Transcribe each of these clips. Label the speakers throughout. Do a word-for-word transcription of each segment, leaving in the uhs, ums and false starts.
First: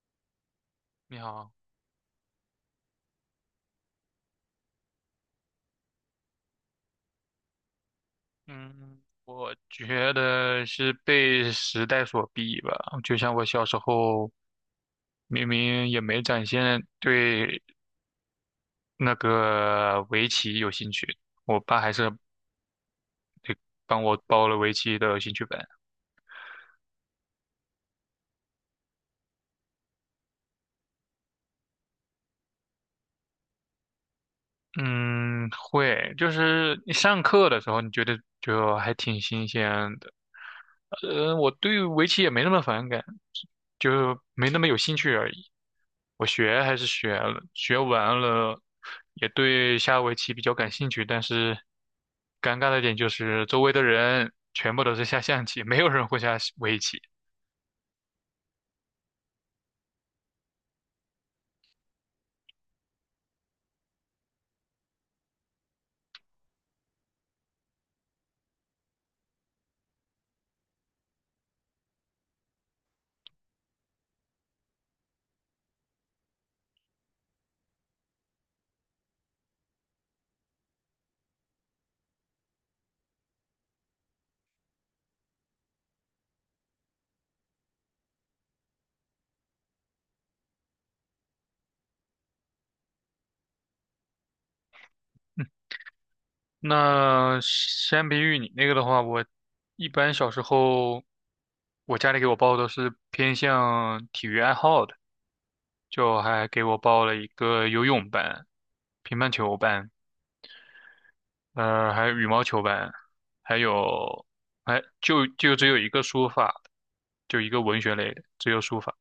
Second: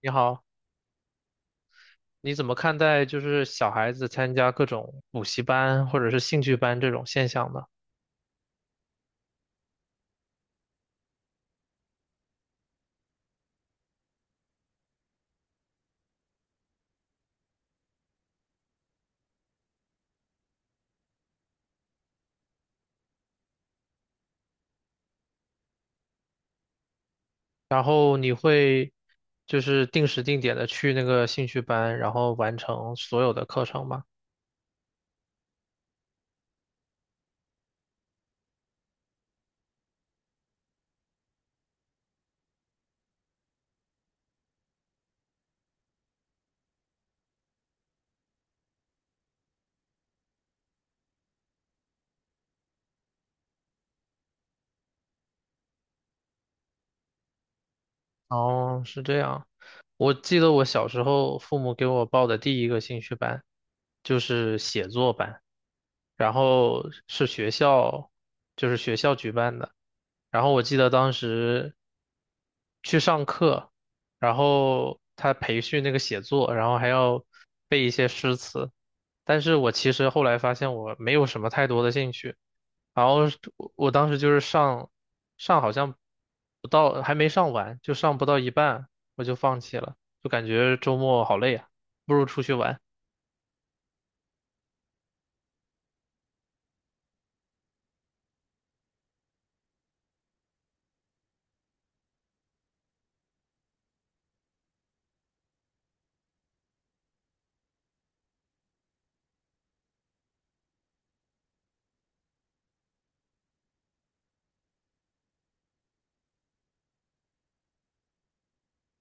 Speaker 1: 你好，
Speaker 2: 你好，
Speaker 1: 你怎么看待就是小孩子参加各种补习班或者是兴趣班这种现象呢？
Speaker 2: 嗯，我觉得是被时代所逼吧。就像我小时候，明明也没展现对那个围棋有兴趣，我爸还是帮我报了围棋的兴趣班。
Speaker 1: 然后你会就是定时定点的去那个兴趣班，然后完成所有的课程吗？
Speaker 2: 嗯，会，就是你上课的时候，你觉得就还挺新鲜的。呃，我对围棋也没那么反感，就没那么有兴趣而已。我学还是学了，学完了，也对下围棋比较感兴趣。但是尴尬的点就是周围的人全部都是下象棋，没有人会下围棋。
Speaker 1: 哦，是这样。我记得我小时候父母给我报的第一个兴趣班就是写作班，然后是学校，就是学校举办的。然后我记得当时去上课，然后他培训那个写作，然后还要背一些诗词。但是我其实后来发现我没有什么太多的兴趣，然后是我我当时就是上上好像不到还没上完，就上不到一半我就放弃了，就感觉周末好累啊，不如出去玩。
Speaker 2: 那相比于你那个的话，我一般小时候，我家里给我报都是偏向体育爱好的，就还给我报了一个游泳班、乒乓球班。呃，还有羽毛球班，还有，哎，就就只有一个书法，就一个文学类的，只有书法。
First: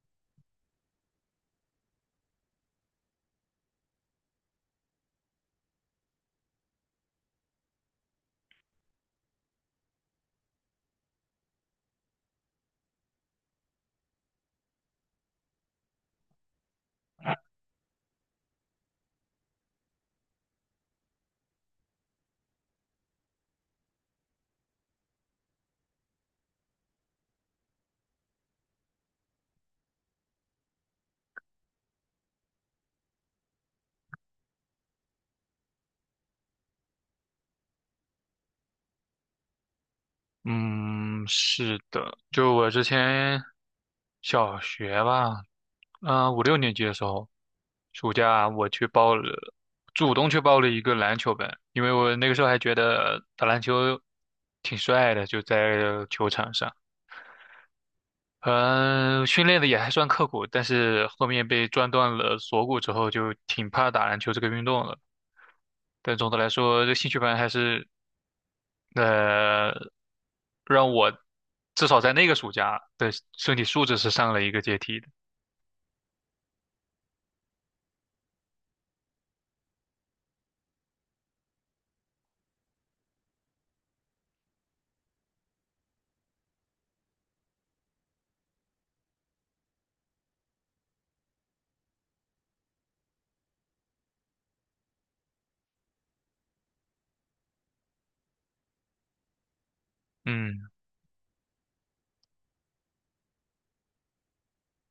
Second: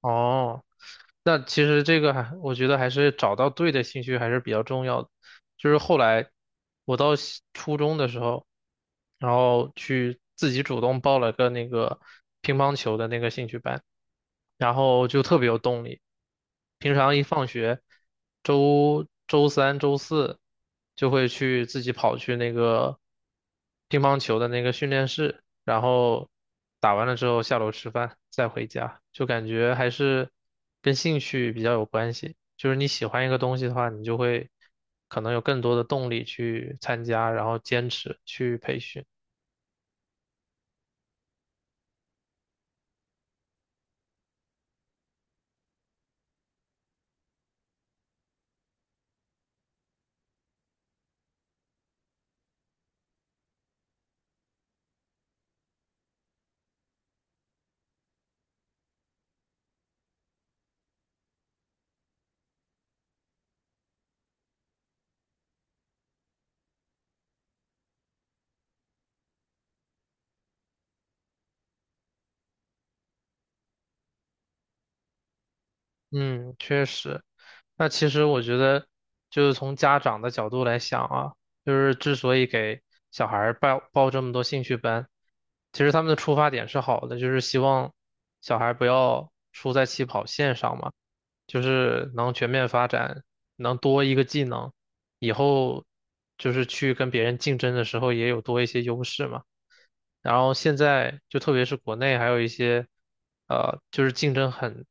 Speaker 1: 哦，那其实这个还，我觉得还是找到对的兴趣还是比较重要的。就是后来我到西初中的时候，然后去自己主动报了个那个乒乓球的那个兴趣班，然后就特别有动力。平常一放学，周周三、周四就会去自己跑去那个乒乓球的那个训练室，然后打完了之后下楼吃饭，再回家，就感觉还是跟兴趣比较有关系。就是你喜欢一个东西的话，你就会可能有更多的动力去参加，然后坚持去培训。
Speaker 2: 嗯，是的，就我之前小学吧，啊、五六年级的时候，暑假我去报了，主动去报了一个篮球班，因为我那个时候还觉得打篮球挺帅的，就在球场上。嗯，训练的也还算刻苦，但是后面被撞断了锁骨之后，就挺怕打篮球这个运动了。但总的来说，这兴趣班还是，呃，让我至少在那个暑假的身体素质是上了一个阶梯的。
Speaker 1: 嗯，确实。那其实我觉得，就是从家长的角度来想啊，就是之所以给小孩儿报报这么多兴趣班，其实他们的出发点是好的，就是希望小孩不要输在起跑线上嘛，就是能全面发展，能多一个技能，以后就是去跟别人竞争的时候也有多一些优势嘛。然后
Speaker 2: 嗯
Speaker 1: 现在就特别是国内还有一些，呃，就是竞争很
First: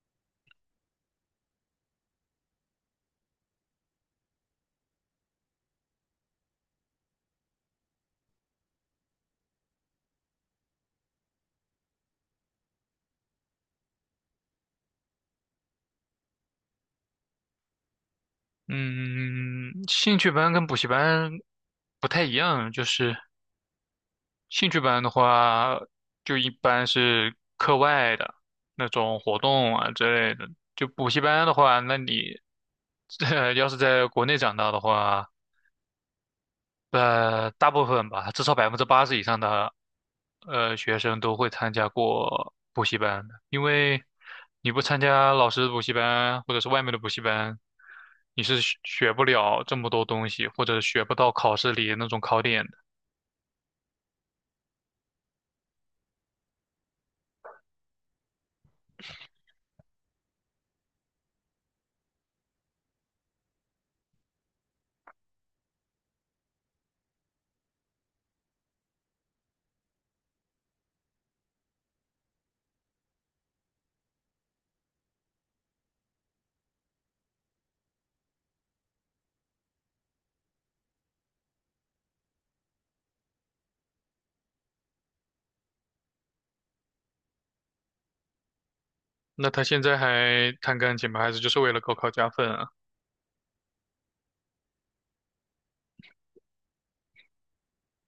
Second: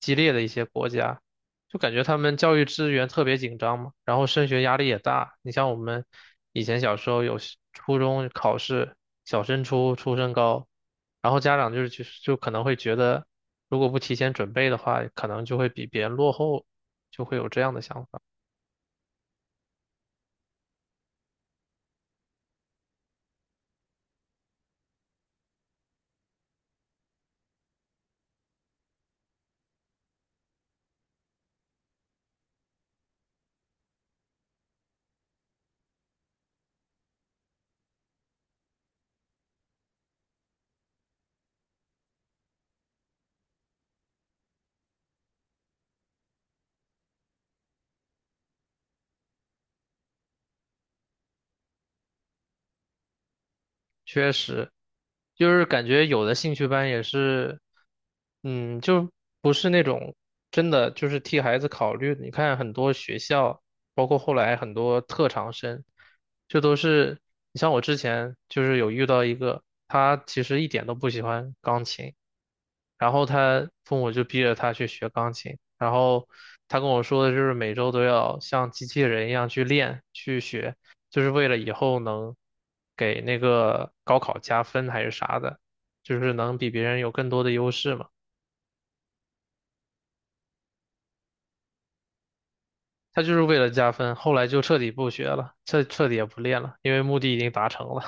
Speaker 1: 激烈的一些国家，就感觉他们教育资源特别紧张嘛，然后升学压力也大。你像我们以前小时候有时初中考试，小升初、初升高，然后家长就是就就可能会觉得，如果不提前准备的话，可能就会比别人落后，就会有这样的想法。
Speaker 2: 嗯，嗯嗯嗯兴趣班跟补习班不太一样，就是。兴趣班的话，就一般是课外的那种活动啊之类的。就补习班的话，那你 呃要是在国内长大的话，呃，大部分吧，至少百分之八十以上的呃学生都会参加过补习班的，因为你不参加老师的补习班或者是外面的补习班，你是学学不了这么多东西，或者学不到考试里那种考点。
Speaker 1: 确实，就是感觉有的兴趣班也是，嗯，就不是那种真的就是替孩子考虑的，你看很多学校，包括后来很多特长生，就都是，你像我之前就是有遇到一个，他其实一点都不喜欢钢琴。然后他父母就逼着他去学钢琴，然后他跟我说的就是每周都要像机器人一样去练去学，就是为了以后能给那个高考加分还是啥的，就是能比别人有更多的优势嘛。
Speaker 2: 那他现在还弹钢琴吗？还是就是为了高考加分啊？
Speaker 1: 他就是为了加分，后来就彻底不学了，彻彻底也不练了，因为目的已经达成了，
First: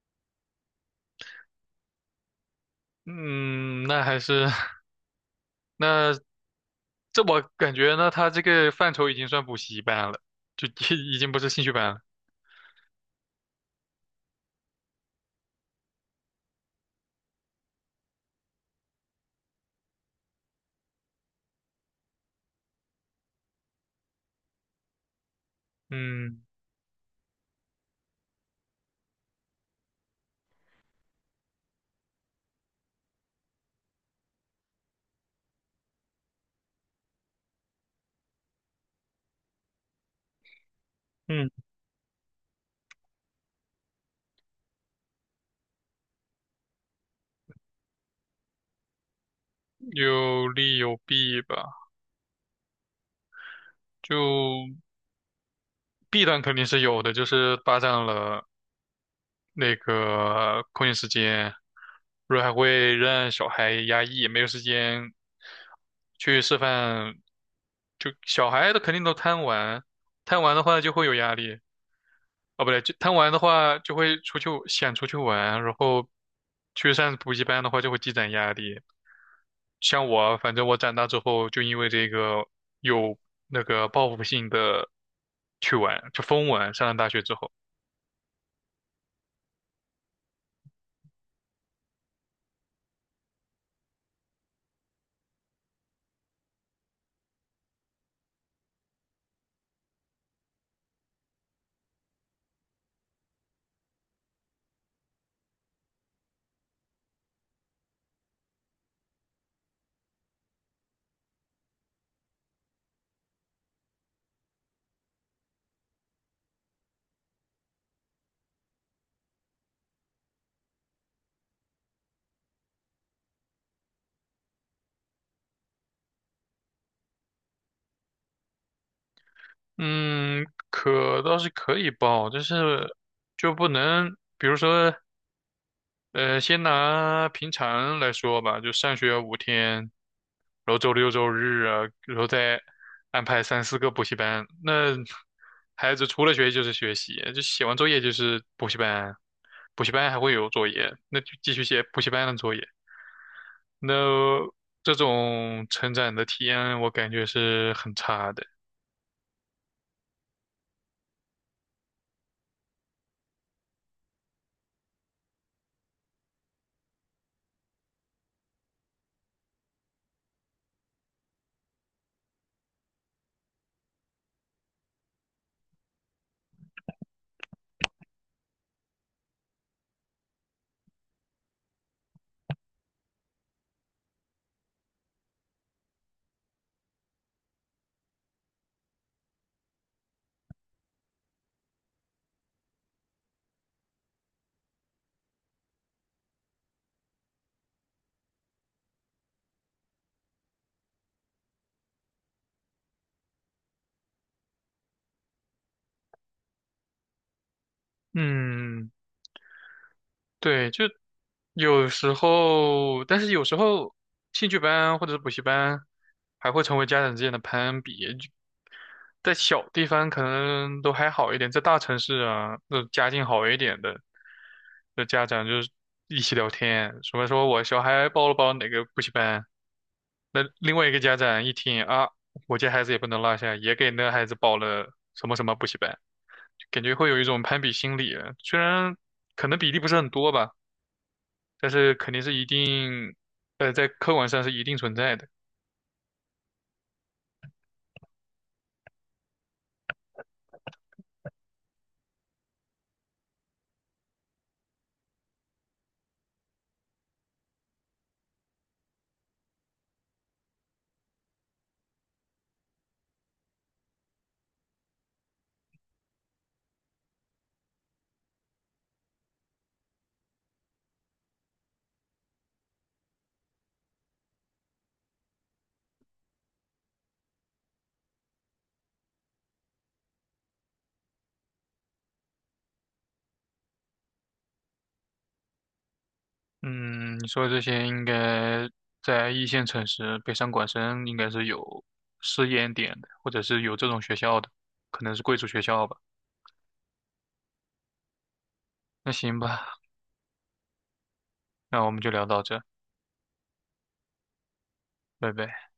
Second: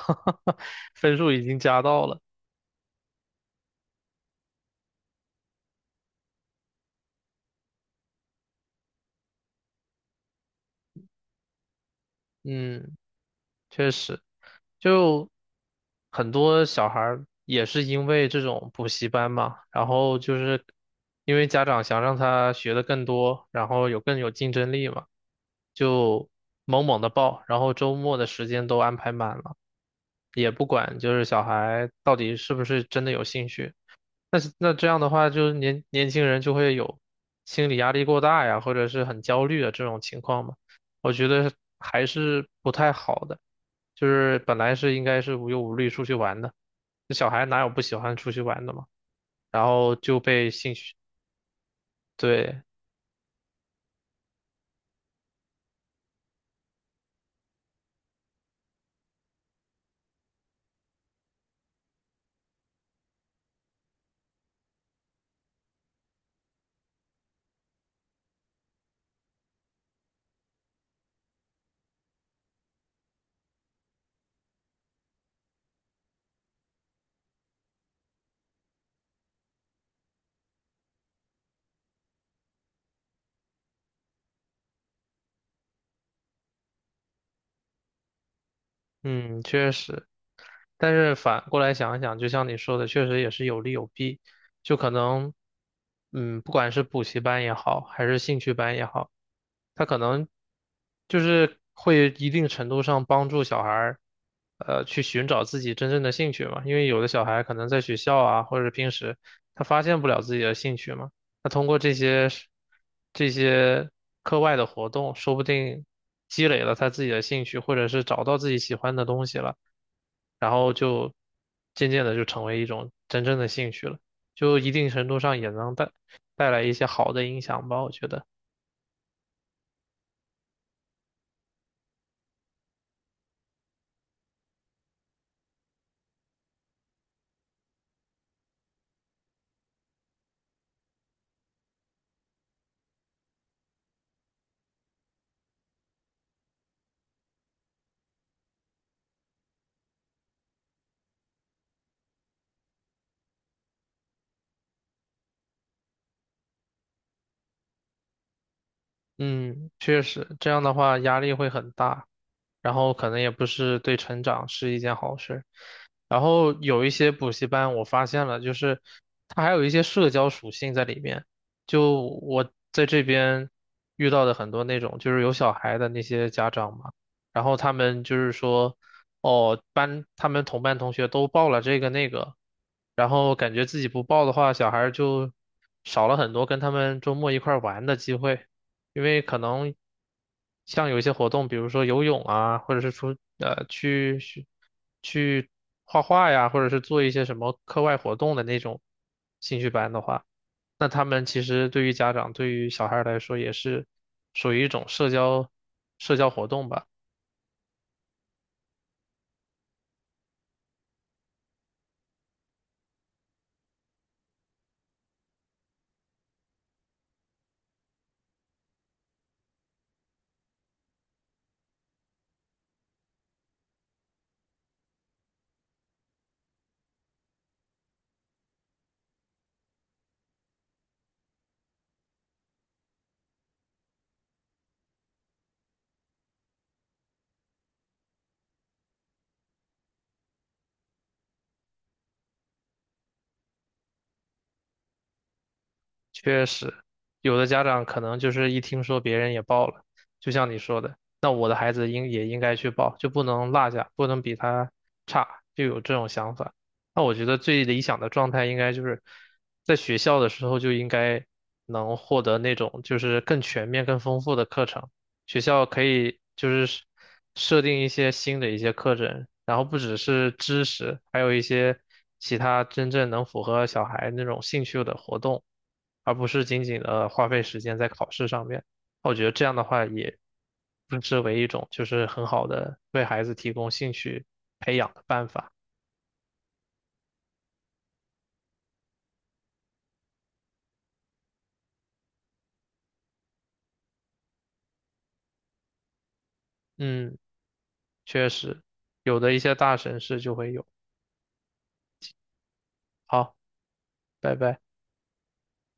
Speaker 1: 分数已经加到了。
Speaker 2: 嗯，那还是。 那这我感觉呢，他这个范畴已经算补习班了，就 已经不是兴趣班了。
Speaker 1: 嗯，确实。就很多小孩儿也是因为这种补习班嘛，然后就是因为家长想让他学的更多，然后有更有竞争力嘛，就
Speaker 2: 嗯
Speaker 1: 猛猛的报，然后周末的时间都安排满了，也不管就是小孩到底是不是真的有兴趣。那这样的话，就是年年轻人就会有心理压力过大呀，或者是很焦虑的这种情况嘛，我觉
Speaker 2: 嗯，
Speaker 1: 得还是不太好的。就是本来是应该是无忧无虑出去玩的，这小孩哪有不喜欢出去玩的嘛？然后就
Speaker 2: 有
Speaker 1: 被兴
Speaker 2: 利
Speaker 1: 趣，
Speaker 2: 有弊吧。
Speaker 1: 对，
Speaker 2: 就弊端肯定是有的，就是霸占了那个空闲时间，不是还会让小孩压抑，没有时间去吃饭，就小孩的肯定都贪玩，贪玩的话就会有压力，哦，不对，就贪玩的话就会出去想出去玩，然后去上补习班的话就会积攒压力。像我，反正我长大之后就因为这个有那个报复性的去玩，就疯玩。上了大学之后。
Speaker 1: 嗯，确实。但是反过来想一想，就像你说的，确实也是有利有弊。就可能，嗯，不管是补习班也好，还是兴趣班也好，它可能就是会一定程度上帮助小孩儿，呃，去寻找自己真正的兴趣嘛。因为有的小孩可能在学校啊，或者是平时他发现不了自己的兴趣嘛，那通过这些是这些课外的活动，说不定积累了他自己的兴趣，或者是找到自己喜欢的东西了。然后就渐渐的就成为一种真正的兴趣了，就一定程度上也能带带来一些好的影响吧，我觉得。
Speaker 2: 嗯，可倒是可以报，但是就不能，比如说，呃，先拿平常来说吧，就上学五天，然后周六周日啊，然后再安排三四个补习班，那孩子除了学习就是学习，就写完作业就是补习班，补习班还会有作业，那就继续写补习班的作业，那这种成长的体验我感觉是很差的，
Speaker 1: 嗯，确实，这样的话压力会很大。然后可能也不是对成长是一件好事。然后有一些补习班，我发现了，就是它还有一些社交属性在里面。就我在这边遇到的很多那种，就是有小孩的那些家长嘛，然后他们就是说，哦，班他们同班同学都报了这个那个，然后感觉自己不报的话，小孩儿就少了很多跟他们周末一块儿玩的机会。因为可能像有一些活动，比如说游泳啊，或者是出呃去去去画画呀，或者是做一些什么课外活动的那种兴趣班的话，那他们其实对于家长对于小孩儿来说也是属于一种社交社交活动吧。
Speaker 2: 嗯。对，就有时候，但是有时候兴趣班或者是补习班还会成为家长之间的攀比。就在小地方可能都还好一点，在大城市啊，那家境好一点的，的家长就是一起聊天，什么说我小孩报了报哪个补习班，那另外一个家长一听啊，我家孩子也不能落下，也给那孩子报了什么什么补习班，感觉会有一种攀比心理啊，虽然可能比例不是很多吧。但是肯定是一定，呃，在客观上是一定存在的。
Speaker 1: 确实，有的家长可能就是一听说别人也报了，就像你说的，那我的孩子应也应该去报，就不能落下，不能比他差，就有这种想法。那我觉得最理想的状态应该就是在学校的时候就应该能获得那种就是更全面、更丰富的课程。学校可以就是设定一些新的一些课程，然后不只是知识，还有一些其他真正能符合小孩那种兴趣的活动。而不是仅仅的花费时间在考试上面。我觉得这样的话也不失为一种就是很好的为孩子提供兴趣培养的办法。
Speaker 2: 嗯，你说的这些应该在一线城市，北上广深应该是有试验点的，或者是有这种学校的，可能是贵族学校吧。
Speaker 1: 嗯，确实，
Speaker 2: 那
Speaker 1: 有的一
Speaker 2: 行
Speaker 1: 些
Speaker 2: 吧，
Speaker 1: 大城市就会有。
Speaker 2: 那我们就聊到这，
Speaker 1: 好，拜拜。
Speaker 2: 拜拜。